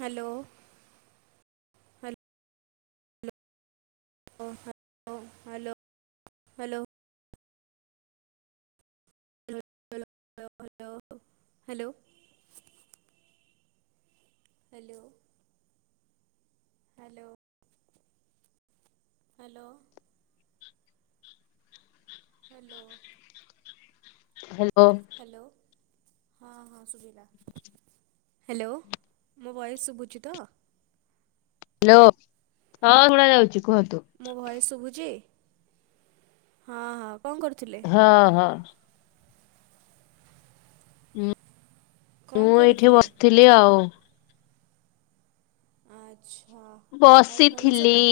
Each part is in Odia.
ହାଲୋ। ଓ ହାଲୋ ହାଲୋ ହାଲୋ। ଲୋ ଲୋ ଲୋ ଲୋ ଲୋ ହ୍ୟାଲୋ। ହାଲୋ। ହାଲୋ। [inaudible] [inaudible] [inaudible] ହାଲୋ, ହଁ ହଁ ଶୁଭିଲା। ଲୋ ମୋ ଭଏସ୍‌ ଶୁଭୁଚି ତ? ହଁ ଶୁଣା ଯାଉଚି କୁହନ୍ତୁ। ମୋ ଭଏସ୍‌ ଶୁଭୁଚି, ହଁ ହଁ କରୁଥିଲେ? ହଁ ହଁ। କଣ ମୁଁ ଏଇଠି କରୁଥିଲେ ବସ୍‌ଥିଲି ଆଉ। ଆଚ୍ଛା, ଆଉ ଭଲ ବସିଥିଲି ସବୁ।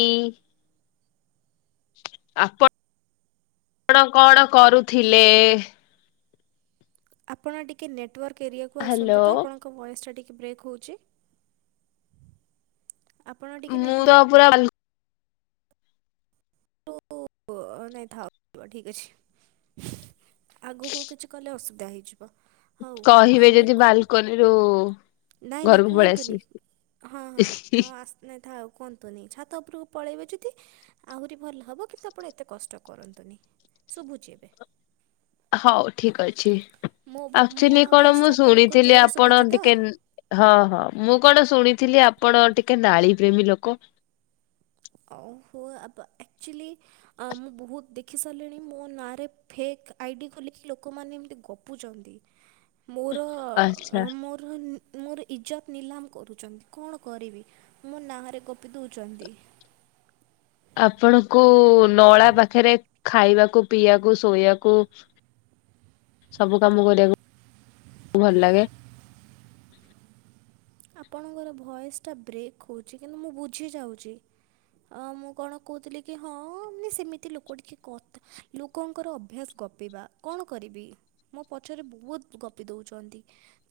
କ'ଣ କରୁଥିଲେ? ଆପଣ ଟିକେ ନେଟୱାର୍କ ଏରିଆକୁ ଆସନ୍ତୁ ହ୍ୟାଲୋ ତ। ଆପଣ ବଏସ୍‌ ଟା ଟିକେ ବ୍ରେକ୍ ହଉଚି। [inaudible] [unintelligible] ଆଗୁକୁ କିଛି କଲେ ଅସୁବି ହେଇଯିବ। ହଉ ଆ, କହିବେ ମୁଁ ଯଦି କ- ବାଲ୍କୋନି ରୁ ନାଇଁ ନାଇଁ କୁହନ୍ତୁନି, ହଁ ହଁ ହଁ ନାଇଁ ଥାଉ କୁହନ୍ତୁନି, ଛାତ ଉ--ରୁକୁ ପଳାଇବେ ଯଦି ଆହୁରି ଭଲ୍ ହବ, କିନ୍ତୁ ଆପଣ ଏତେ କଷ୍ଟ କରନ୍ତୁନି ଶୁବୁଚି ଏବେ। ହଉ ଠିକ୍ ଅଛି, ମୋ ଭ- ମୋ ଆକ୍ଟୋଲି କ'ଣ ମୁଁ ଆବାଜଟା ଆପଣଙ୍କୁ ଶୁଣିଥିଲି ଜୋରରେ ଆପଣ ଶୁଭୁଛି ତ ଟିକେ ମୁଁ କ'ଣ ଶୁଣିଥିଲି ଆପଣ ଟିକେ ନାଳି ପ୍ରେମୀ ଲୋକ। [inaudible] ମୁଁ ବହୁତ୍ ଦେଖି ସାର୍ଲିଣି ମୋ ନାଁ ରେ ଫେକ୍ ଆଇଡ଼ି ଖୋଲିକି, ଲୋକମାନେ ଏମ୍ତି ଗପୁଚନ୍ତି। ଆଚ୍ଛା। [inaudible] ମୋର ଇଜ୍ଜତ୍ ନିଲାମ କରୁଚନ୍ତି, କ'ଣ କରିବି? ମୋ ରେ ଗପି ଦଉଚନ୍ତି। ଆପଣଙ୍କୁ ନଳା ପାଖେରେ ଖାଇବାକୁ, ପିଇଆକୁ, ଶୋଇ--କୁ ସବୁ କାମ କରିବାକୁ ଭଲ୍‌ ଲାଗେ। ଆପଣଙ୍କର ଭଏସ୍‌ ଟା ବ୍ରେକ୍ ହଉଚି, କିନ୍ତୁ ମୁଁ ବୁଝିଯାଉଚି। ମୁଁ କ'ଣ କହୁଥିଲି କି, ହଁ ମାନେ ସେମିତି ଲୋକ ଟିକେ କ ଲୋକଙ୍କର ଅଭ୍ୟାସ୍‌ ଗପିବା, କଣ କରିବି? ମୋ ପଛରେ ବହୁତ୍ ଗପି ଦଉଚନ୍ତି।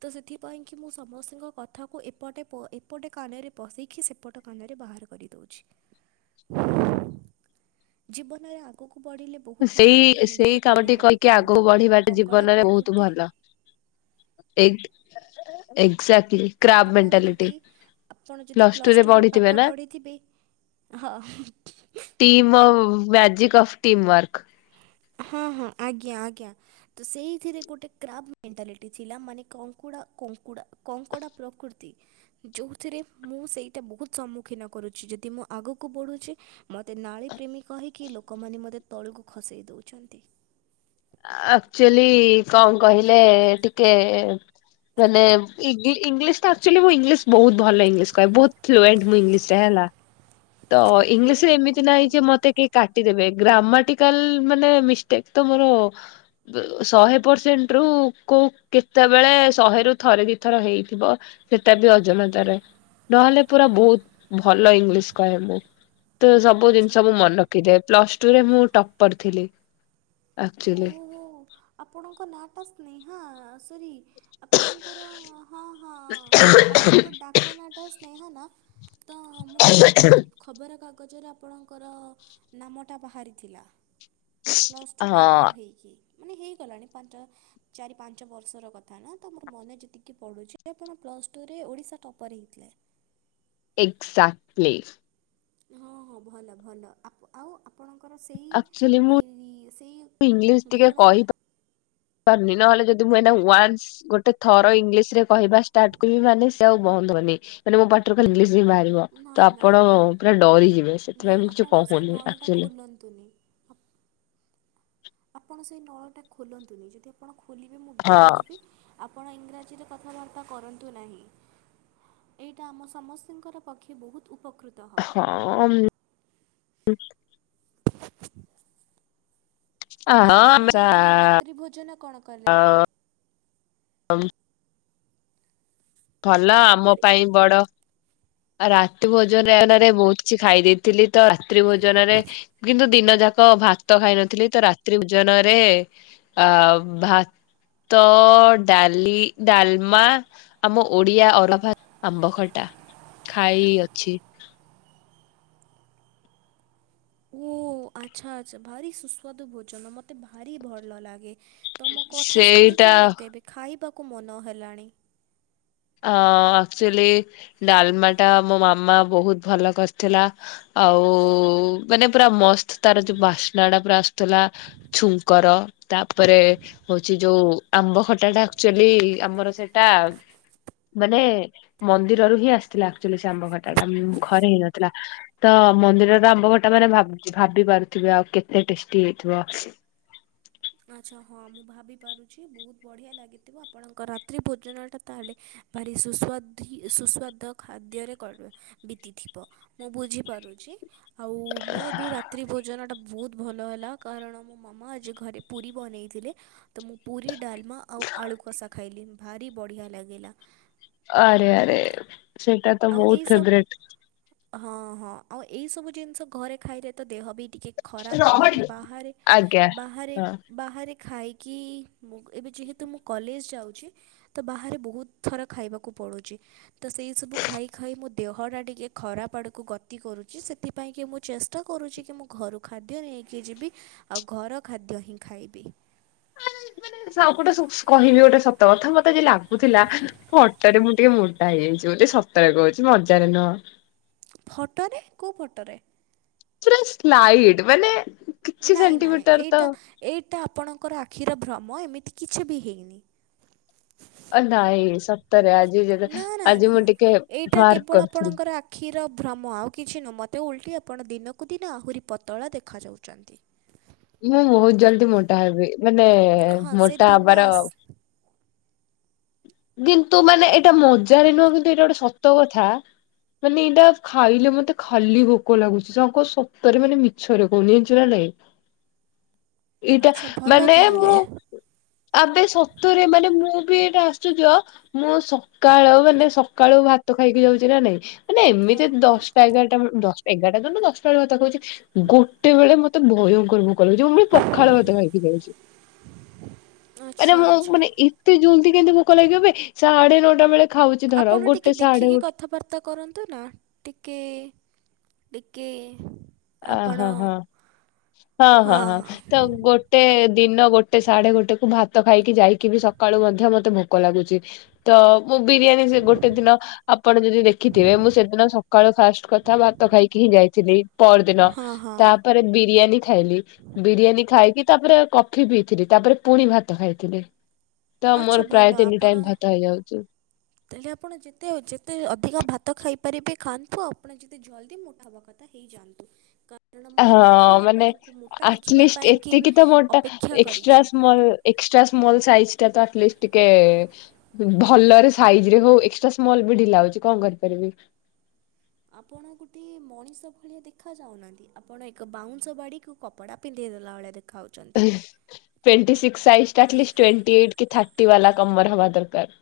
ତ ସେଥି ପାଇଁ କି ମୁଁ ସମସ୍ତ----କଥା ଏପଟେ କାନରେ ପଶେଇକି, ସେପଟ କାନରେ ବାହାର କରିଦଉଛି। ଜୀବନରେ ଆଗକୁ ବଢ଼ିଲେ ବହୁତ ଲୋକ ଗୋଡ଼ ଟାଣିବାକୁ ଥାଆନ୍ତି କଙ୍କଡ଼ା ପ୍ରକୃତି [inaudible] [inaudible] ଆପଣ ମେଣ୍ଟାଲିଟି ଯଦି, ଆପଣ ଯଦି ପ୍ଲସ ଟୁ ପ୍ଲସ୍ ରେ ଟୁରେ ପଢିଥିବେ ପାଠ ନା? ପଢ଼ିଥିବେ। Magic of team work. ହଁ ହଁ, ଆଜ୍ଞା ଆଜ୍ଞା। ତ ସେଇଥିରେ ଗୋଟେ କ୍ରାବ୍ ମେଣ୍ଟାଲିଟି ଥିଲା, ମାନେ କଙ୍କୁଡ଼ା, କଙ୍କୁଡ଼ା, କଙ୍କଡ଼ା ପ୍ରକୃତି। ଯଉ ଥିରେ ମୁଁ ସେଇଟା ବହୁତ୍ ସମ୍ମୁଖୀନ କରୁଚି, ଯଦି ମୁଁ ଆଗକୁ ବଢୁଚି। ମତେ ନାଳି ପ୍ରେମୀ କହିକି, ଲୋକମାନେ ମତେ ତଳୁକୁ ଖସେଇ ଦଉଚନ୍ତି। ଆକ୍ଚୋଲି ଙ୍କ କହିଲେ ଟିକେ ମାନେ ଇଂଲିଶ୍ ଟା ଆକ୍ଚୋଲି ମୁଁ ଇଂଲିଶ୍ ବହୁତ୍ ଭଲ ଇଂଲିଶ୍ କହେ, ବହୁତ୍ ମୁଁ ଇଂଲିଶ ରେ ହେଲା। ତ ଓକେ ଇଂଲିଶ୍ ରେ ଏମିତି ବହୁତ ନାହିଁ ଭଲ ଯେ, ମତେ କାଟି ଦେବେ, ଗ୍ରାମାଟିକାଲ୍ ମାନେ ମିଷ୍ଟେକ୍ ତ ମୋର ଶହେ ପର୍ସେଣ୍ଟ୍ ରୁ କେତବଳେ ଶହେରୁୁ ଥରେ ଦି ଥର ହେଇଥିବ। ସେଟ ବି ଅଜ---ତାରେ, ନହେଲେ ପୁରା ବହୁତ୍ ଭଲ ଇଂଲିଶ୍ କହେ ମୁଁ ତ ସବୁ ଆଚ୍ଛା ଜିନିଷ ମୁଁ ମନେ ରଖିଦିଏ ପ୍ଲସ ଟୁରେ ମୁଁ ଟପର ଥିଲି। ଆକ୍ଚୁଲି। ଓହୋ ଆପଣଙ୍କ ନାଁ ଟା ସ୍ନେହା ସରି। ଆପଣଙ୍କର ହଁ ହଁ ଆପଣଙ୍କ ଡାକ ନାଁ ଟା ସ୍ନେହା ନା? ତ ମୁଁ ଦେଖିଥିଲି ଖବରକାଗଜରେ ଆପଣଙ୍କର ନାମଟା ବାହାରିଥିଲା। ପ୍ଲସ ଟୁ ହଁ ଟପର ହେଇକି ମାନେ ହେଇଗଲାଣି ପାଞ୍ଚ। ଚାରି ପାଞ୍ଚ ବର୍ଷର କଥା ନା ତ ମୋର ମନେ ଯେତିକି ପଡ଼ୁଛି ଏ ଆପଣ ପ୍ଲସ୍ ଟୁରେ ଓଡ଼ିଶା ଟପର ହେଇଥିଲେ। ଏକ୍ଜାକ୍ଟଲି। ହଁ ହଁ ଭଲ ଭଲ ଆପ ଆଉ ଆ ଆପଣଙ୍କର ସେଇ ଆକ୍ଚୁଆଲି ମୁଁ ଇ ସେଇ ଗୁଣ। କରନି ନହେଲେ ଯଦି ମୁଁ ଏଇନା ୱାନ୍ସ ଗୋଟେ ଥର ଇଂଲିଶ ରେ କହିବା ଷ୍ଟାର୍ଟ କରିବି ମାନେ ସେ ଆଉ [unintelligible] ନି ମାନେ ମୋ ପାଟି ରୁ ଖାଲି ଇଂଲିଶ ହିଁ ବାହା ତ ନାହିଁ ନାହିଁ ଆପଣ ନାହିଁ ପୁରା ଡରିଯିବେ ସେଥିପାଇଁ ମୁଁ କିଛି କହୁନି ଆକ୍ଚୁଆଲି। ତୁନି। ଆପଣ ସେଇ ନଳଟା ଖୋଲନ୍ତୁନି ଯଦି ଆପଣ ଖୋଲିବେ ମୁଁ ହଁ। ଡରିଯିବି। ଆପଣ ଇଂରାଜୀରେ କଥାବାର୍ତ୍ତା କରନ୍ତୁ ନାହିଁ। ଏଇଟା ଆମ ସମସ୍ତଙ୍କର ପକ୍ଷେ ବହୁତ ଉପକୃ ହଁ ଉଁ। ଆଉ ହଁ ଆପଣ ଆଜି ରାତ୍ରି ଭୋଜନ କଣ କଲେ? ଭଲ ଆମ ତ୍ରେ ପାଇଁ ବଡ। ଆ ରାତି ଭୋଜନରେ ନରେ ବହୁତ କିଛି ଖାଇ ଦେଇଥିଲି ତ ରାତ୍ରି ଭୋଜନରେ। କିନ୍ତୁ ଦିନ ଯାକ ଭାତ ଖାଇନଥିଲି ତ ରାତ୍ରି ଜନ ରେ। ଆ ଭାତ, ଡାଲି, ଡାଲମା। ଆମ ଓଡିଆ ଅରୁଆ ଭା ଆମ୍ବ ଖଟା ଖାଇ ଅଛି। ଓ ଆଚ୍ଛା ଆଚ୍ଛା ଭାରି ସୁସ୍ୱାଦୁ ଭୋଜନ ମତେ ଭାରି ଭଲ ଲାଗେ। ତମ କଥା ଶୁଣିକି ସେଇଟା ମୋତେ ଏବେ ଖାଇବାକୁ ମନ ହେଲାଣି। ଅ ଆକ୍ଚୁଆଲି ଡାଲମା ଟା ମୋ ମାମା ବହୁତ ଭଲ କରିଥିଲା। ଆଉ ମାନେ ପୁରା ମସ୍ତ ତାର ଯୋଉ ବାସ୍ନା ଟା ପୁରା ଆସୁଥିଲା। ଛୁଙ୍କର ତାପରେ। ହଉଛି ଯୋଉ ଆମ୍ବ ଖଟାଟା ଆକ୍ଚୁଆଲି ଆମର ସେଇଟା। ମାନେ ମନ୍ଦିରରୁ ହିଁ ଆସିଥିଲା ଆକ୍ଚୁଆଲି ସେ ଆମ୍ବ ଖଟା ଟା ଉଁ ଘରେ ହେଇନଥିଲା। ତ ମନ୍ଦିରର ଆମ୍ବ ଖଟା ମାନେ ଭାବ ଭାବି ପାରୁଥିବେ ଆଉ କେତେ ଟେଷ୍ଟି ହେଇଥିବ। ଆଚ୍ଛା ହଁ ମୁଁ ଭାବି ପାରୁଛି ବହୁତ ବଢ଼ିଆ ଲାଗି ଥିବ ଆପଣଙ୍କ ରାତ୍ରି ଭୋଜନଟା ତାହେଲେ ଭାରି ସୁସ୍ୱାଧୀ ସୁସ୍ୱାଦ ଖାଦ୍ୟରେ କରବେ। ବିତିଥିବ ମୁଁ ବୁଝିପାରୁଛି। ଆଉ ମୁଁ ବି ରାତ୍ରି ଭୋଜନଟା ବହୁତ ଭଲ ହେଲା କାରଣ ମୋ ମାମା ଆଜି ଘରେ। ପୁରୀ ବନେଇଥିଲେ। ତ ମୁଁ ପୁରୀ, ଡାଲମା ଆଉ ଆଳୁ କଷା ଖାଇଲି ଭାରି ବଢ଼ିଆ ଲାଗିଲା। ଆରେ ଆରେ। ସେଇଟା ତ ଆଉ ବହୁତ ଏଇ ସବ। ଫେବରେଟ। ହଁ ହଁ ଆଉ ଏଇ ସବୁ ଜିନିଷ ଘରେ ଖାଇଲେ ତ ଦେହ ବି ଟିକେ। ଖରାପ ହବନି ବାହାରେ ଆଜ୍ଞା ବାହାରେ। ହଁ। ବାହାରେ ଖାଇକି ମୁଁ ଏବେ ଯେହେତୁ ମୁଁ କଲେଜ ଯାଉଛି। ତ ବାହାରେ ବହୁତ ଥର ଖାଇବାକୁ ପଡ଼ୁଛି ତ ସେଇ ସବୁ ଖାଇ ଖାଇ ମୋ ଦେହ ଟା ଟିକେ ଖରାପ ଆଡକୁ ଗତି କରୁଛି ସେଥିପାଇଁ କି ମୁଁ ଚେଷ୍ ଟା କରୁଛି କି ମୁଁ ଘରୁ ଖାଦ୍ୟ ନେଇକି ଯିବି ଆଉ ଘର ଖାଦ୍ୟ ହିଁ ଖାଇବି। ସାଉଁପଟ ସୁ କହିବି ଗୋଟେ ସ ତ କଥା ମତେ ଆଜି ଲାଗୁଥିଲା ଫଟୋ ରେ ମୁଁ ଟିକେ ମୋ ଟା ହେଇଯାଇଛି ବୋଲି ସତରେ କହୁଛି ମଜାରେ ନୁହଁ। ଫଟୋରେ କଉ ଫଟୋରେ? ପୁରା ସ୍ଲାଇଡ ମାନେ କିଛି ନାଇଁ ନାଇଁ ସେଣ୍ଟିମିଟର ତ ଏଇଟା ଏଇଟା ଆପଣଙ୍କର ଆଖିର ଭ୍ରମ ଏମିତି କିଛି ବି ହେଇନି। ଆ ନାଇଁ ସତରେ ଆଜି ଯେରେ ନା ନା ଆଜି ନା ମୁଁ ଟିକେ ମାର୍କ କରୁଥିଲି। କ୍ଷୀର ଭ୍ରମ ଆଉ କିଛି ନ ମୋତେ ଉଲ୍ଟି ଆପଣ ଦିନକୁ ଦିନ ଆହୁରି ପତଳା ଦେଖାଯାଉଚନ୍ତି। [inaudible] ମୁଁ ବହୁତ ଜଲଦି ମୋଟା ହେବି ମାନେ ହଁ ସେ ମୋଟା ଦିନ ହବାର ଆସ ଗିନ୍ତୁ ମାନେ ଏଇଟା ମଜାରେ ନୁହଁ କିନ୍ତୁ ଏଇଟା ଗୋଟେ ସତ କଥା। ମାନେ ଏଇଟା ଖାଇଲେ ମତେ ଖାଲି ଭୋକ ଲାଗୁଛି ସକ ସତରେ ମାନେ ମି ଛରେ କନଇଚୁ ନା ନାଇଁ। ଏଇଟା ଆଚ୍ଛା ଭଲ ମାନେ ତାହଲେ। ମୁଁ ଆବେ ସତରେ ମାନେ ମୁଁ ବି ଏଇଟା ଆଶ୍ଚଯ୍ୟ ମୁଁ ସ କାଳ ମାନେ ସକାଳୁ ଭାତ ଖାଇକି ଯାଉଛି ନା ନାଇଁ ମାନେ ହଁ ଏମିତି ଦଶଟା ଏଗାରଟା ବ ଦଶ ଏଗାରଟା ଜ ନ ଦଶଟା ବେଳେ ଭାତ କଉଚି ଗୋଟେ ବେଳେ ମତେ ଭୟଙ୍କର ଭୋକ ଲାଉଛି ମ ମି ପ ଖାଳ ଭାତ ଖାଇକି ଯାଉଛି ଆରେ ଆଚ୍ଛା ମ ଆଚ୍ଛା। ମାନେ ଏତେ ଜଲଦି କେମିତି ମ କ ଲାଗିବେ ସାଢେ ନଅଟା ବେଳେ ଖାଉଛି ଧର ଆପଣ ଟିକେ ଗୋଟେ ସାଢେ ଦେଖିକି ଗୋଟେ କଥାବାର୍ ତ କରନ୍ତୁ ନା ଟିକେ ଟିକେ। ଆପଣ ଅହଁ ହଁ ହଁ ହଁ ହଁ ତ ଗୋ ଟେ ଦିନ ଗୋଟେ ସାଢେ ଗୋଟେ କୁ ଭାତ ଖାଇକି ଯାଇକି ବି ସକାଳୁ ମଧ୍ୟ ମତେ ଭୋକ ଲାଗୁଛି। ତ ମୁଁ ବିରିୟାନୀ ସେ ଗୋଟେ ଦିନ ଆପଣ ଯଦି ଦେଖିଥିବେ ମୁଁ ସେଦିନ ସକାଳୁ ଫାଷ୍ଟ କଥା ଭାତ ଖାଇକି ହିଁ ଯାଇଥିଲି। ପର୍ ଦିନ ହଁ ହଁ ତାପରେ ବିରିୟାନୀ ଖାଇଲି। ବିରିୟାନୀ ଖାଇକି ତାପରେ କଫି ପିଇଥିଲି ତାପରେ ପୁଣି ଭାତ ଖାଇଥିଲି। ତ ଆଚ୍ଛା ମୋର ଭଲ ପ୍ରାୟ ତିନି ଆପଣ ଟାଇମ ଭାତ ହେଇଯାଉଛି। ତାହେଲେ ଆପଣ ଯେତେ ଯେତେ ଅଧିକା ଭାତ ଖାଇପାରିବେ ଖାଆନ୍ତୁ ଆପଣ ଯେତେ ଜଲ୍ଦି ମୋଟା ହବା କ କାତା ହେଇଯାଆନ୍ତୁ। କାରଣ ମୋ ହଁ ଆଖି ମାନେ ଆପଣଙ୍କୁ ମୋଟା ଦେଖିବା ଆଟଲିଷ୍ଟ ପାଇଁ କି ଏତିକି ତ ମୋଟା ଅପେକ୍ଷା ଏକ୍ସଟ୍ରା କରିଛି। ସ୍ମଲ। ଏକ୍ସଟ୍ରା ସ୍ମୋଲ ସାାଇଜ ଟା ତ ଆଟଲିଷ୍ଟ ଟିକେ। ଭଲରେ ସାଇଜ ରେ ହଉ ଏକ୍ସଟ୍ରା ସ୍ମଲ ବି ଢିଲା ହଉଛି କଣ କରିପାରିବି। ଆପଣ ଗୋଟେ ମଣିଷ ଭଳିଆ ଦେଖା ଯାଉନାହାନ୍ତି ଆପଣ ଏକ ବାଉଁଶ ବାଡ଼ିକୁ କପଡ଼ା ପିନ୍ଧେଇ ଦେଲା ଭଳିଆ ଦେଖା ହଉଛନ୍ତି। Twenty six size at least twenty eight କି ଥାର୍ଟି ବାଲା କମର ହବା ଦରକାର।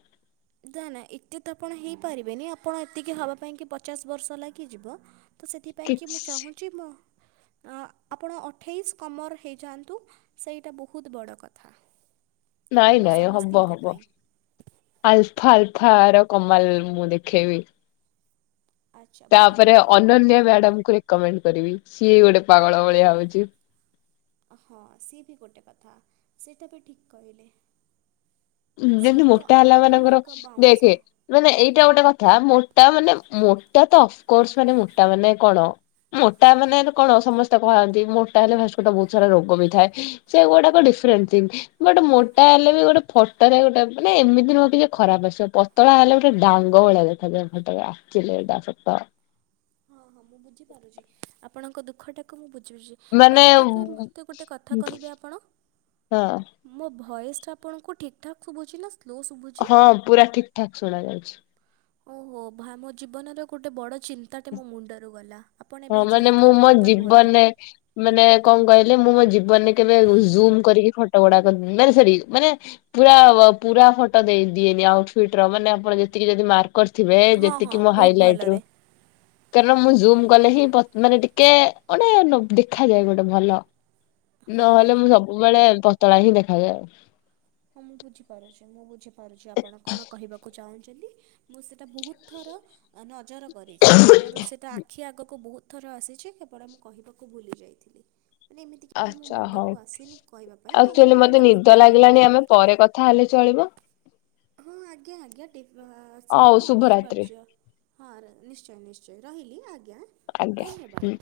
ଦା ନା ଏତେ ତ ଆପଣ ହେଇପାରିବେନି ଆପଣ ଏତିକି ହବା ପାଇଁ କି ପଚାଶ ବର୍ଷ ଲାଗିଯିବ। ତ ସେଥିପାଇଁ କି ମୁଁ କିଛି ଚାହୁଁଛି ମ ଅ ଆପଣ ଅଠେଇଶ କମର୍ ହେଇଯାଆନ୍ତୁ ସେଇଟା ବହୁତ ବଡ଼ କଥା। ହ [unintelligible] ନାଇଁ ନାଇଁ ହବ ହବ। ଆଲଫା ଆଲଫା ର କମାଲ ମୁଁ ଦେଖେଇବି। ଆଚ୍ଛା ବହୁତ ତାପରେ ଭଲ ଅନନ୍ୟା ବହୁତ ଭଲ ମ୍ୟାଡମକୁ ରି କମେଣ୍ଟ କରିବି ସିଏ ଗୋଟେ ପାଗଳ ଭଳିଆ ହଉଛି। ହଁ ସିଏ ବି ଗୋଟେ କଥା ସେଇଟା ବି ଠିକ୍ କହିଲେ। ଯେମତି ସିଏ ତ ମୋଟା ହେଲା ଆହୁରି ମାନଙ୍କର ଏକ ଦେଖେ। ବାଉଁଶ ମାନେ ଏଇଟା ଗୋଟେ କଥା ମୋଟା ମାନେ ମୋଟା ତ କରସରେ ମୋଟା ମାନେ କଣ ମୋଟା ମାନେ ଏକଣ ସମ ତ କଆନ୍ତି ମୋଟା ହେଲେ ଭାସ୍ଟ ବହୁତ ସାରା ରୋଗ ବି ଥାଏ ସେ ଗୁଡାକ ଡିଫରେଣ୍ଟ ଥିଙ୍ଗ। ବଟ୍ ମୋଟା ହେଲେ ବି ଗୋଟେ ଫଟୋ ରେ ଗୋଟେ ମାନେ ଏମିତି ନୁହଁ କି ଯେ ଖରାପ ଆସିଅ ପତଳା ହେଲେ ଗୋଟେ ଡାଙ୍ଗ ଭଳିଆ ଦେଖାଯାଏ ଫଟୋଗା। ଚିଲେଇବା ସତ। ହଁ ହଁ ମୁଁ ବୁଝିପାରୁଛି ଆପଣଙ୍କ ଦୁଃଖଟାକୁ ମୁଁ ବୁଝୁଜି। ମାନେ ବାଇ ଦ ବେ ମତେ ଗୋଟେ କଥା କହିବେ ଆପଣ। ହଁ ମୋ ଭଏସ୍ଟା ଆପଣଙ୍କୁ ଠିକ୍ ଠାକ୍ ଶୁଭୁଛି ନା ସ୍ଲୋ ସୁବୁ ହଁ ପୁରା ଠିକ ଠାକ ଶୁଣା ଯାଉଚି। ଓହୋ ଭା ମୋ ଜୀବନର ଗୋଟେ ବଡ ଚି ତା ଟେ ମୋ ମୁଣ୍ଡରୁ ଗଲା ଆପଣ ହଁ ଏବେ ମାନେ ଯାହା ମୁଁ କହିବା ମୋ କଥା କୁହନ୍ତୁ। ଜୀବନରେ ମାନେ କଣ କହିଲେ ମୁଁ ମୋ ଜୀବନରେ କେବେ ଜୁମ କରିକି ଫଟ ଗୁଡା କରିି ମାନେ ସରି ମାନେ ପୁରା ପୁରା ଫଟୋ ଦେଇଦିଏନି ଆଉଟଫିଟ ର ମାନେ ଆପଣ ଯେତିକି ଯଦି ମାର୍କ କରିଥିବେ ହଁ ହଁ ଯେତିକି ମୋ ବହୁତ ହାଇଲାଇଟ ରୁ ଭଲରେ କାରଣ ମୁଁ ଜୁମ କଲେ ହିଁ ପ ମାନେ ଟିକେ ଗୋଟେ ଦେଖାଯାଏ ଗୋଟେ ଭଲ। ହଁ ହଁ। ନହେଲେ ମୁଁ ସବୁବେଳେ ପତଳା ହିଁ ଦେଖାଯାଏ। ହଁ ମୁଁ ବୁଝିପାରୁଚି ମୁଁ ବୁଝିପାରୁଚି ଆପଣ କଣ କହିବାକୁ ଚାହୁଁଚନ୍ତି। ମୁଁ ସେଇଟା ବହୁତ ଥର ଅ ନଜର କରିଛି ମୋର ସେଇଟା ଆଖି ଆଗକୁ ବହୁତ ଥର ଆସିଛି କେବଳ ମୁଁ କହିବାକୁ ଭୁଲି ଯାଇଥିଲି। ମାନେ ଏମିତି କେବେ ମୋ ଆଛା ହଉ ମୁଣ୍ଡକୁ ଆସିନି କହିବା ପାଇଁ ନହେଲେ ଆକ୍ଚୁଆଲି ମୁଁ ଏଇଟା ମତେ ବହୁତ ନିଦ ଭଲରେ ଲାଗିଲାଣିି ଆମେ ପରେ କଥା ହେଲେ ଚଳିବ। ହଁ ଆଜ୍ଞା ଆଜ୍ଞା ଡିପ୍ ହଉ ସିଓର୍ ଓନ୍ଲି ଫର୍ ଶୁଭରାତ୍ରି ଜ ହଁ ନିଶ୍ଚୟ ନିଶ୍ଚୟ ରହିଲି ଆଜ୍ଞା। ଆଜ୍ଞା ହୁଁ। ଧନ୍ୟବାଦ